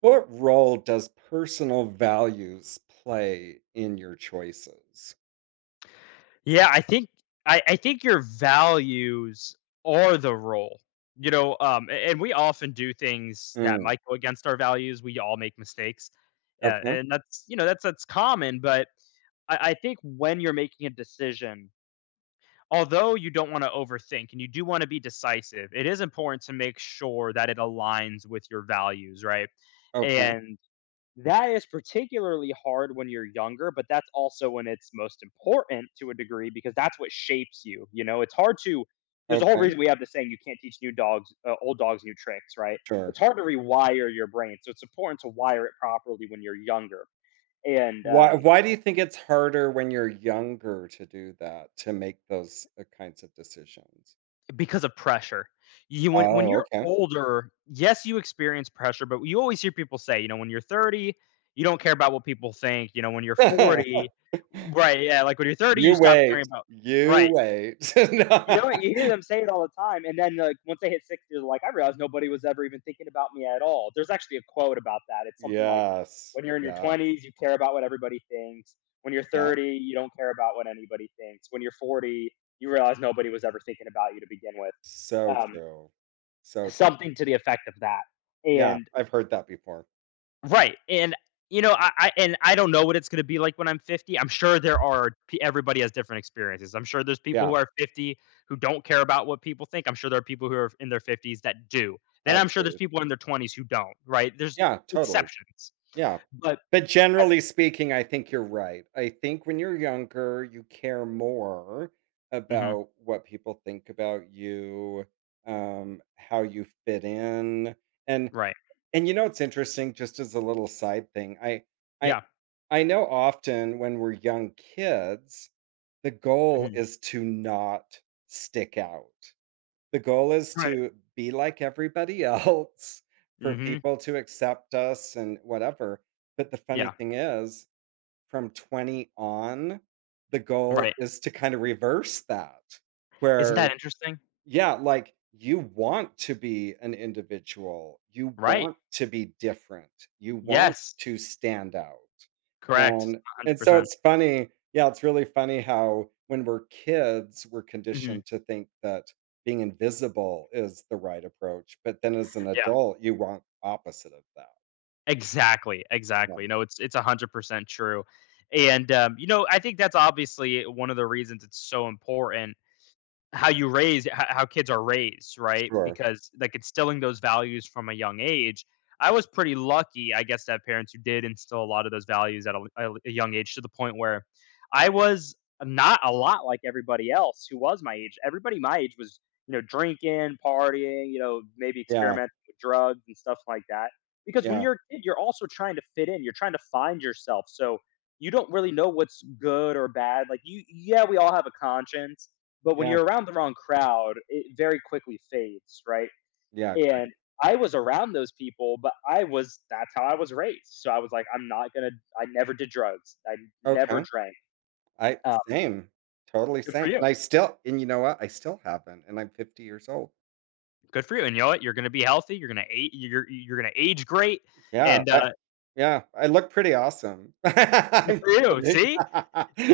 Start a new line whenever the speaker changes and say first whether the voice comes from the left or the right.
right: What role does personal values play in your choices?
left: Yeah, I think I think your values are the role. And we often do things that
right: Mm,
left: might go against our values. We all make mistakes,
right: okay,
left: and that's you know that's common. But I think when you're making a decision, although you don't want to overthink and you do want to be decisive, it is important to make sure that it aligns with your values, right?
right: okay,
left: And that is particularly hard when you're younger, but that's also when it's most important to a degree because that's what shapes you. You know, it's hard to there's a whole
right: okay,
left: reason we have the saying you can't teach new dogs old dogs new tricks, right?
right: sure.
left: It's hard to rewire your brain. So it's important to wire it properly when you're younger. And
right: Why why do you think it's harder when you're younger to do that, to make those, kinds of decisions?
left: Because of pressure. You when
right: Oh,
left: you're
right: okay.
left: older, yes, you experience pressure, but you always hear people say, when you're 30, you don't care about what people think, when you're 40. Right, yeah, like when you're 30, you
right: You
left: stop caring
right: wait,
left: about.
right: you
left: Right.
right: wait.
left: You
right: No.
left: know what, you hear them say it all the time, and then, like, once they hit 60, they're like, "I realized nobody was ever even thinking about me at all." There's actually a quote about that. It's something like,
right: Yes,
left: "When you're in your
right: yeah,
left: 20s, you care about what everybody thinks. When you're
right: yeah.
left: 30, you don't care about what anybody thinks. When you're 40, you realize nobody was ever thinking about you to begin with."
right: So
left: Um,
right: true, so true.
left: Something to the effect of that.
right: Yeah,
left: And,
right: I've heard that before.
left: right. And you know, I, I and I don't know what it's going to be like when I'm 50. I'm sure everybody has different experiences. I'm sure there's people
right: Yeah,
left: who are 50 who don't care about what people think. I'm sure there are people who are in their 50s that do. Then I'm sure there's
right: agreed.
left: people in their 20s who don't. Right? There's
right: Yeah, totally.
left: exceptions,
right: Yeah.
left: but
right: But
left: as,
right: generally speaking, I think you're right. I think when you're younger, you care more
left: hmm.
right: about what people think about you, how you fit in. And
left: Right.
right: and you know, it's interesting, just as a little side thing. I
left: Yeah.
right: I know often when we're young kids, the goal
left: Hmm.
right: is to not stick out. The goal is
left: Right.
right: to be like everybody else, for
left: Hmm.
right: people to accept us and whatever, but the funny
left: Yeah.
right: thing is, from 20 on, the goal
left: Right.
right: is to kinda reverse that,
left: Isn't that
right: where
left: interesting?
right: yeah, like, you want to be an individual, you
left: Right.
right: want to be different, you want
left: Yes.
right: to stand out,
left: Correct.
right: and
left: 100.
right: so
left: percent
right: it's funny, yeah, it's really funny how when we're kids, we're
left: Hmm.
right: conditioned to think that being invisible is the right approach, but then as an
left: Yeah.
right: adult, you want opposite of that.
left: Exactly, exactly.
right: Um,
left: No, it's 100% true.
right: yeah,
left: And, I think that's obviously one of the reasons it's so important how kids are raised, right?
right: sure.
left: Because, like, instilling those values from a young age. I was pretty lucky, I guess, to have parents who did instill a lot of those values at a young age to the point where I was not a lot like everybody else who was my age. Everybody my age was, drinking, partying, maybe
right: Yeah,
left: experimenting with drugs and stuff like that. Because when
right: yeah,
left: you're a kid, you're also trying to fit in, you're trying to find yourself, so you don't really know what's good or bad, like, you yeah, we all have a conscience, but when
right: yeah,
left: you're around the wrong crowd, it very quickly fades, right?
right: yeah, great.
left: And I was around those people, but I was that's how I was raised. So I was like, I'm not gonna I never did drugs. I never
right: Okay.
left: drank.
right: I
left: Um,
right: same. Totally
left: Good for
right: same. And
left: you.
right: I still and you know what? I still haven't, and I'm 50 years old.
left: Good for you. And you know what? You're going to be healthy. You're going to age. You're going to age great.
right: Yeah,
left: And
right: I yeah, I look pretty awesome.
left: good
right: I'm
left: for you.
right: kidding.
left: See,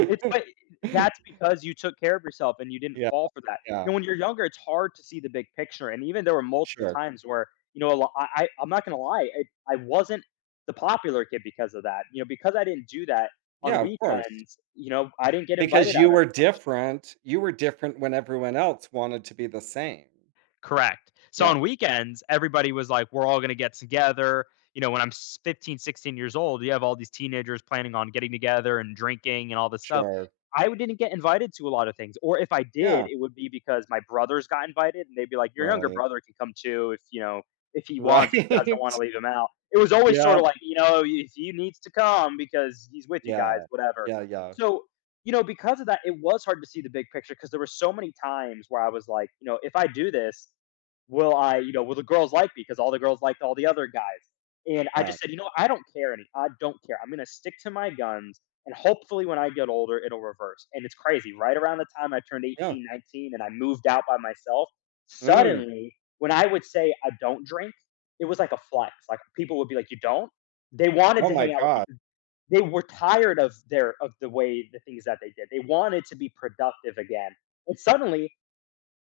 left: It's but that's because you took care of yourself and you didn't
right: Yeah,
left: fall for that. You
right: yeah,
left: know, when you're younger, it's hard to see the big picture, and even there were multiple
right: sure.
left: times where, you know, a lo I I'm not gonna lie, I wasn't the popular kid because of that, because I didn't do that on
right: Yeah, of course.
left: weekends, I didn't get invited
right: Because you
left: out as
right: were
left: much.
right: different you were different when everyone else wanted to be the same.
left: Correct. So
right: Yeah,
left: on weekends, everybody was like, we're all going to get together. You know, when I'm 15, 16 years old, you have all these teenagers planning on getting together and drinking and all this stuff.
right: sure.
left: I didn't get invited to a lot of things. Or if I
right: Yeah,
left: did, it would be because my brothers got invited and they'd be like, your younger
right: right.
left: brother can come too if, if he wants, if you guys don't
right: Right.
left: want to leave him out. It was always sort
right: Yeah,
left: of like, if he needs to come because he's with you guys,
right: yeah.
left: whatever.
right: Yeah, yeah,
left: So, because of that, it was hard to see the big picture because there were so many times where I was like, if I do this, will I, you know, will the girls like me? Because all the girls liked all the other guys. And I
right: yeah,
left: just said, I don't care any. I don't care. I'm going to stick to my guns. And hopefully when I get older, it'll reverse. And it's crazy. Right around the time I turned
right: yeah.
left: 18, 19, and I moved out by myself,
right: Mm.
left: suddenly when I would say I don't drink, it was like a flex. Like people would be like, you don't? They wanted
right: Oh
left: to
right: my
left: hang out with me.
right: god.
left: They were tired of the way the things that they did. They wanted to be productive again, and suddenly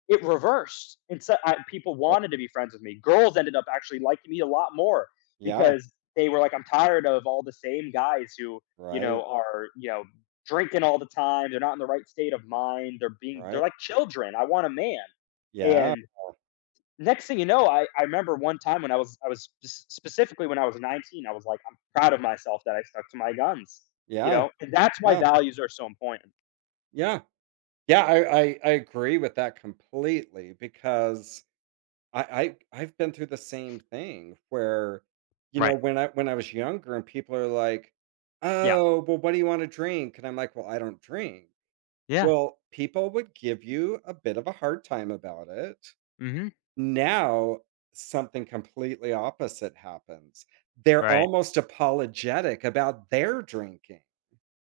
left: it reversed. And so, people wanted to be friends with me. Girls ended up actually liking me a lot more
right: Yeah,
left: because they were like, "I'm tired of all the same guys who
right: right,
left: are drinking all the time. They're not in the right state of mind. They're
right: right.
left: like children. I want a man."
right: Yeah,
left: And next thing you know, I remember one time when I was specifically when I was 19, I was like, I'm proud of myself that I stuck to my guns,
right: yeah,
left: and that's why
right: yeah,
left: values are so important.
right: yeah. Yeah, I agree with that completely because I've been through the same thing where, you know,
left: Right.
right: when I was younger and people are like,
left: Yeah.
right: "Oh, well, what do you want to drink?" And I'm like, "Well, I don't drink."
left: Yeah.
right: Well, people would give you a bit of a hard time about it.
left: Hmm.
right: Now, something completely opposite happens. They're
left: Right.
right: almost apologetic about their drinking.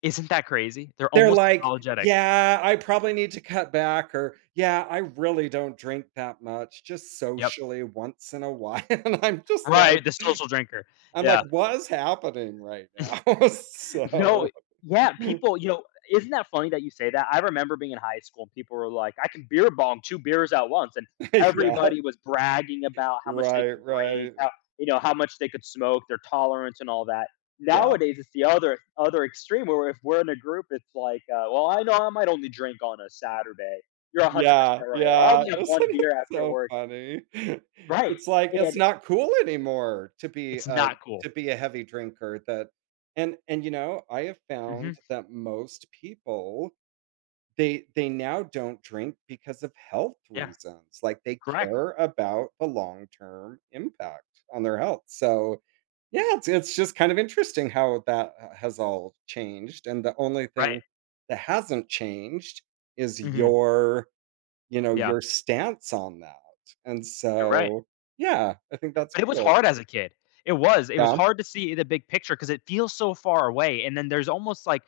left: Isn't that crazy? They're
right: They're
left: almost
right: like,
left: apologetic.
right: "Yeah, I probably need to cut back," or, "Yeah, I really don't drink that much, just
left: Yep.
right: socially once in a while," and I'm just like
left: Right. The social drinker.
right: I'm like,
left: Yeah.
right: "What is happening right now?"
left: No,
right: So
left: yeah, people, isn't that funny that you say that? I remember being in high school and people were like, I can beer bong two beers at once. And
right: yeah.
left: everybody was bragging about how much they
right: Right,
left: could drink,
right: right.
left: how much they could smoke, their tolerance and all that.
right: Yeah.
left: Nowadays, it's the other extreme where if we're in a group, it's like, well, I know I might only drink on a Saturday. You're
right: Yeah,
left: 100% right. Or I
right: yeah.
left: only have
right: Isn't
left: one
right: it
left: beer after
right: so
left: work.
right: funny?
left: Right.
right: It's like, it's
left: And
right: not cool anymore to
left: it's not cool.
right: be a heavy drinker that and, you know, I have
left: Hmm.
right: found that most people they now don't drink because of health
left: Yeah,
right: reasons, like, they
left: correct.
right: care about the long-term impact on their health, so, yeah, it's just kind of interesting how that ha has all changed, and the only
left: Right.
right: thing that hasn't changed is
left: Hmm.
right: your, you know,
left: Yeah,
right: your stance on that, and
left: you're right.
right: so, yeah, I think that's
left: But it was
right: cool.
left: hard as a kid. It was. It was
right: Yeah,
left: hard to see the big picture because it feels so far away, and then there's almost like,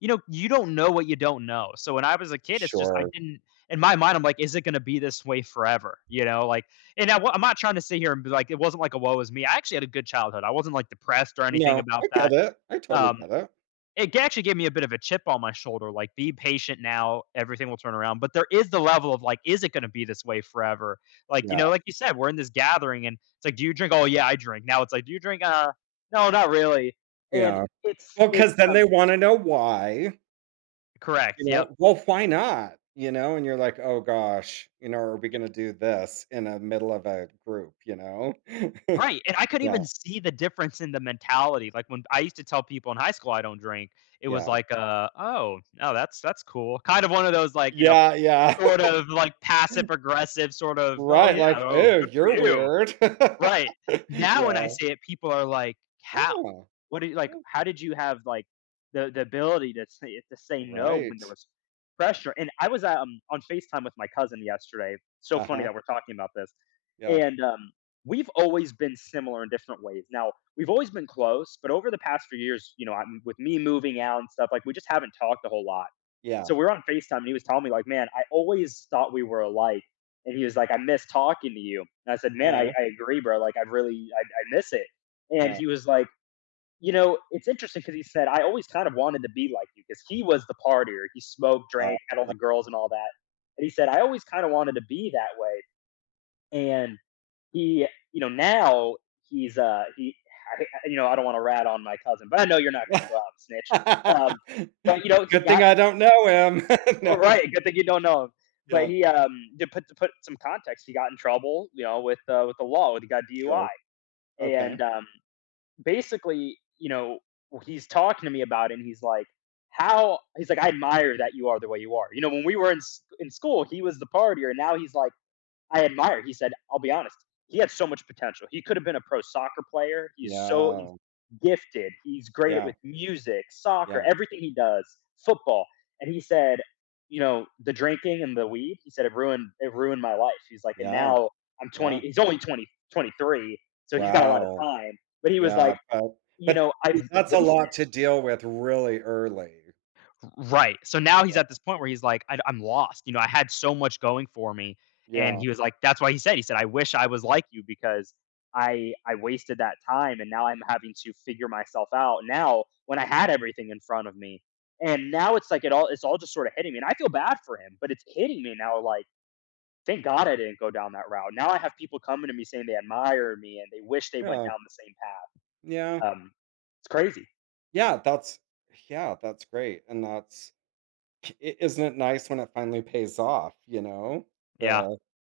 left: you don't know what you don't know. So when I was a kid, it's just I
right: sure.
left: didn't in my mind, I'm like, "Is it gonna be this way forever?" Like and I'm not trying to sit here and be like, it wasn't like a woe is me. I actually had a good childhood. I wasn't, like, depressed or
right: No,
left: anything about
right: I get
left: that.
right: it, I totally
left: Um
right: get it.
left: it actually gave me a bit of a chip on my shoulder, like, "Be patient now, everything will turn around," but there is the level of, like, is it gonna be this way forever? Like,
right: Yeah,
left: like you said, we're in this gathering and it's like, "Do you drink?" "Oh, yeah, I drink." Now it's like, "Do you drink?" No, not really," and
right: yeah.
left: it's
right: Well,
left: it's,
right: because then
left: um
right: they wanna know why.
left: Correct,
right: You
left: yep.
right: know, well, why not? You know, and you're like, "Oh gosh, you know, are we gonna do this in a middle of a group?" You know?
left: Right, and I could
right: Yeah,
left: even see the difference in the mentality, like, when I used to tell people in high school I don't drink, it was
right: yeah.
left: like, "Oh, no, that's cool." Kind of one of those, like,
right: Yeah, yeah.
left: sort of, like, passive aggressive sort of, "Oh,
right: Right,
left: yeah,
right: like,
left: oh,
right: oh,
left: good for
right: you're
left: you."
right: weird."
left: Right. Now when I
right: Yeah.
left: say it, people are like, "How?
right: Oh,
left: What do like,
right: oh,
left: how did you have, like, the ability to say no when there
right: right.
left: was pressure?" And I was, on FaceTime with my cousin yesterday. So funny
right: Uh-huh,
left: that we're talking about this.
right: yeah,
left: And, we've always been similar in different ways. Now, we've always been close, but over the past few years, you know, I'm with me moving out and stuff, like, we just haven't talked a whole lot.
right: yeah,
left: So we were on FaceTime and he was telling me, like, man, I always thought we were alike. And he was like, I miss talking to you. And I said, man, I,
right: oh,
left: I agree, bro. Like, I really, I miss it. And
right: yeah,
left: he was like, it's interesting because he said, I always kind of wanted to be like you because he was the partier. He smoked,
right: oh.
left: drank, had all the girls and all that. And he said, I always kind of wanted to be that way. And he, you know, now he's, he, I, you know, I don't want to rat on my cousin, but I know you're not going to go out and snitch. Um, but you know, he
right: Good thing
left: got
right: I don't know him. No,
left: Right, good thing you don't know him. But
right: yeah,
left: he, um, to put some context, he got in trouble, with the law. He got
right: sure,
left: DUI,
right: okay.
left: and basically, he's talking to me about it, and he's like, "How?" He's like, "I admire that you are the way you are." You know, when we were in school, he was the partier, and now he's like, I admire. He said, I'll be honest, he had so much potential. He could have been a pro soccer player. He's
right: Yeah,
left: gifted. He's great at
right: yeah,
left: with music, soccer,
right: yeah,
left: everything he does, football. And he said, the drinking and the weed, he said it ruined my life. He's like, and
right: yeah,
left: now I'm 20.
right: yeah.
left: He's only 20 23, so he's got a lot of
right: Wow.
left: time. But he was like,
right: Yeah, but
left: I've
right: that's a
left: wasted.
right: lot to deal with really early.
left: Right. So now he's at this point where he's like, I'm lost. You know, I had so much going for me. And
right: Yeah.
left: he was like, that's why he said, I wish I was like you because I wasted that time and now I'm having to figure myself out now when I had everything in front of me. And now it's like it's all just sort of hitting me. And I feel bad for him, but it's hitting me now like, thank God I didn't go down that route. Now I have people coming to me saying they admire me and they wish they went
right: Yeah.
left: down the same
right: Yeah.
left: path. It's crazy.
right: Yeah, that's yeah, that's great, and that's I isn't it nice when it finally pays off, you know?
left: Yeah.
right: The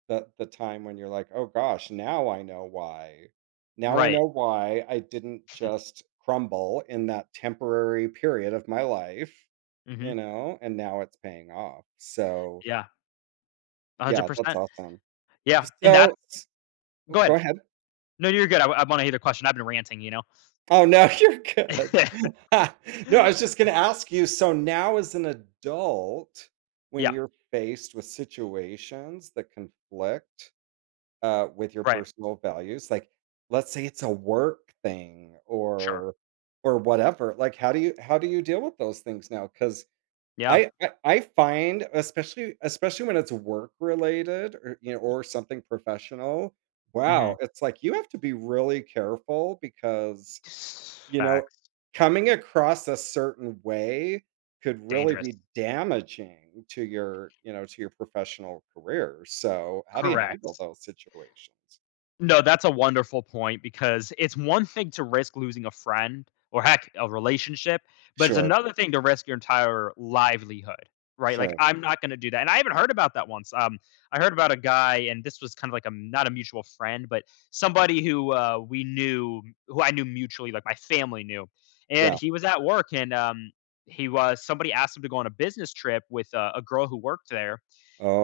right: the the time when you're like, "Oh gosh, now I know why. Now I
left: Right.
right: know why I didn't just crumble in that temporary period of my life,"
left: Hmm.
right: you know? And now it's paying off. So,
left: Yeah. one hundred
right: yeah, that's
left: percent.
right: awesome.
left: Yeah, and that's
right: So s oh,
left: go
right: go
left: ahead.
right: ahead.
left: No, you're good. I wanna hear the question. I've been ranting, you know?
right: Oh, no, you're good. No, I was just gonna ask you, so now as an adult, when
left: Yeah,
right: you're faced with situations that conflict, with your
left: right.
right: personal values, like, let's say it's a work thing
left: Sure.
right: or whatever, like, how do you deal with those things now? 'Cause
left: Yeah.
right: I find, especially especially when it's work-related or, you know, or something professional, wow,
left: Mhm.
right: it's like you have to be really careful because you know,
left: Facts.
right: coming across a certain way could really
left: Dangerous.
right: be damaging to your, you know, to your professional career. So, how do you handle
left: Correct.
right: those situations?
left: No, that's a wonderful point because it's one thing to risk losing a friend or heck, a relationship, but it's
right: Sure,
left: another thing to risk your entire livelihood, right? Like
right: sure.
left: I'm not going to do that. And I even heard about that once. I heard about a guy, and this was kind of like a not a mutual friend, but somebody who we knew, who I knew mutually, like my family knew, and
right: Yeah.
left: he was at work, and he was somebody asked him to go on a business trip with a girl who worked there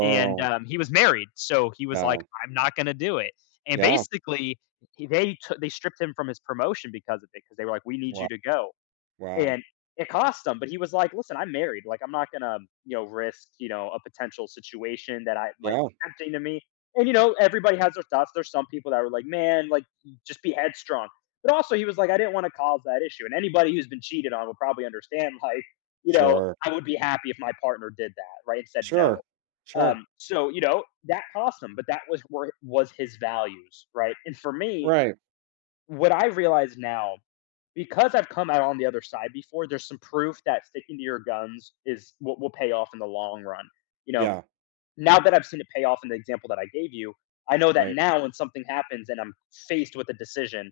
left: and he was married, so he was
right: yeah.
left: like, "I'm not gonna do it." And
right: Yeah.
left: basically, they stripped him from his promotion because of it, because they were like, "We need
right: Wow.
left: you to go,"
right: Wow.
left: and it cost him. But he was like, "Listen, I'm married. Like, I'm not gonna risk a potential situation that I might
right: Yeah.
left: be tempting to me." And you know, everybody has their thoughts. There's some people that were like, "Man, like, just be headstrong." But also, he was like, "I didn't want to cause that issue." And anybody who's been cheated on will probably understand, like, you know,
right: Sure.
left: I would be happy if my partner did that, right? And said no.
right: Sure. Sure.
left: So you know that cost him, but that was where was his values, right? And for me,
right: Right.
left: what I realize now, because I've come out on the other side before, there's some proof that sticking to your guns is what will pay off in the long run. You know,
right: Yeah.
left: now that I've seen it pay off in the example that I gave you, I know that
right: Right.
left: now when something happens and I'm faced with a decision,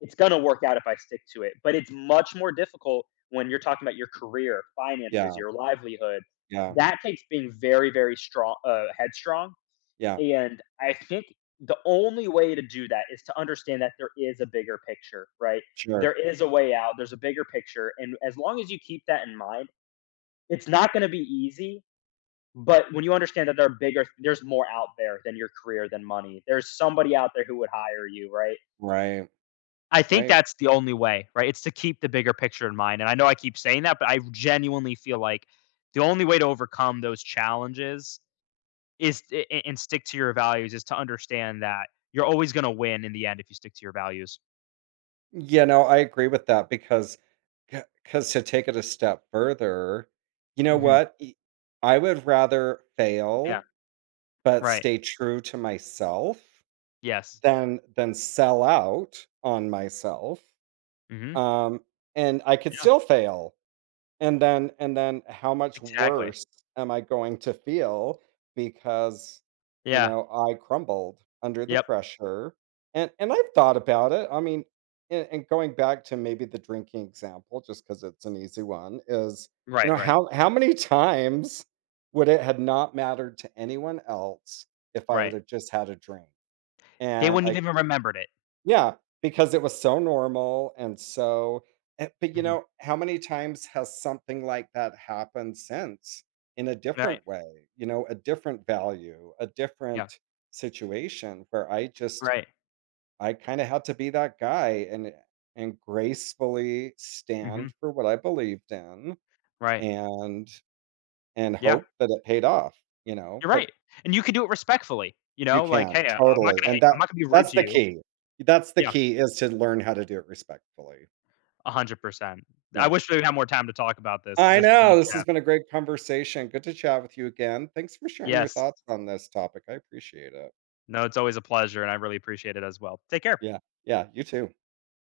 left: it's going to work out if I stick to it. But it's much more difficult when you're talking about your career, finances,
right: Yeah.
left: your livelihood.
right: Yeah.
left: That takes being very, very strong, headstrong.
right: Yeah.
left: And I think the only way to do that is to understand that there is a bigger picture, right?
right: Sure.
left: There is a way out, there's a bigger picture. And as long as you keep that in mind, it's not going to be easy but when you understand that there are bigger there's more out there than your career, than money. There's somebody out there who would hire you, right?
right: Right.
left: I think
right: Right.
left: that's the only way, right? It's to keep the bigger picture in mind. And I know I keep saying that, but I genuinely feel like the only way to overcome those challenges is and stick to your values is to understand that you're always going to win in the end if you stick to your values.
right: You know, I agree with that because cause to take it a step further, you know
left: Hmm.
right: what? E I would rather
left: Yeah.
right: fail, but
left: Right.
right: stay true to myself
left: Yes.
right: than sell out on myself,
left: Hmm.
right: um, and I could
left: Yeah.
right: still fail. And then how much
left: Exactly.
right: worse am I going to feel because, you
left: Yeah.
right: know, I crumbled under the
left: Yep.
right: pressure. And I've thought about it. I mean, and going back to maybe the drinking example, just because it's an easy one, is you
left: Right.
right: know,
left: Right.
right: how many times would it had not mattered to anyone else if I would
left: Right.
right: have just had a drink?
left: They
right: And
left: wouldn't
right: I
left: even remembered it.
right: yeah, because it was so normal and so eh, but you
left: Hmm.
right: know, how many times has something like that happened since in a
left: Right.
right: different way? You know, a different value, a
left: Yeah.
right: different situation where I just
left: Right.
right: I kind of had to be that guy and gracefully
left: Mhm.
right: stand for what I believed in
left: Right.
right: and and
left: Yeah,
right: hope that it paid off, you know?
left: you're
right: But
left: right, and you can do it respectfully,
right: you
left: like,
right: can
left: "Hey,
right: totally. And that
left: I'm not gonna be rude
right: that's
left: to
right: the
left: you."
right: key. That's the
left: Yeah,
right: key is to learn how to do it respectfully.
left: 100%. I
right: No.
left: wish we had more time to talk about this because
right: I
left: there's so
right: know,
left: much
right: this has
left: depth.
right: been a great conversation. Good to chat with you again. Thanks for sharing your
left: Yes.
right: thoughts on this topic. I appreciate it.
left: No, it's always a pleasure, and I really appreciate it as well. Take care.
right: Yeah. Yeah, you too.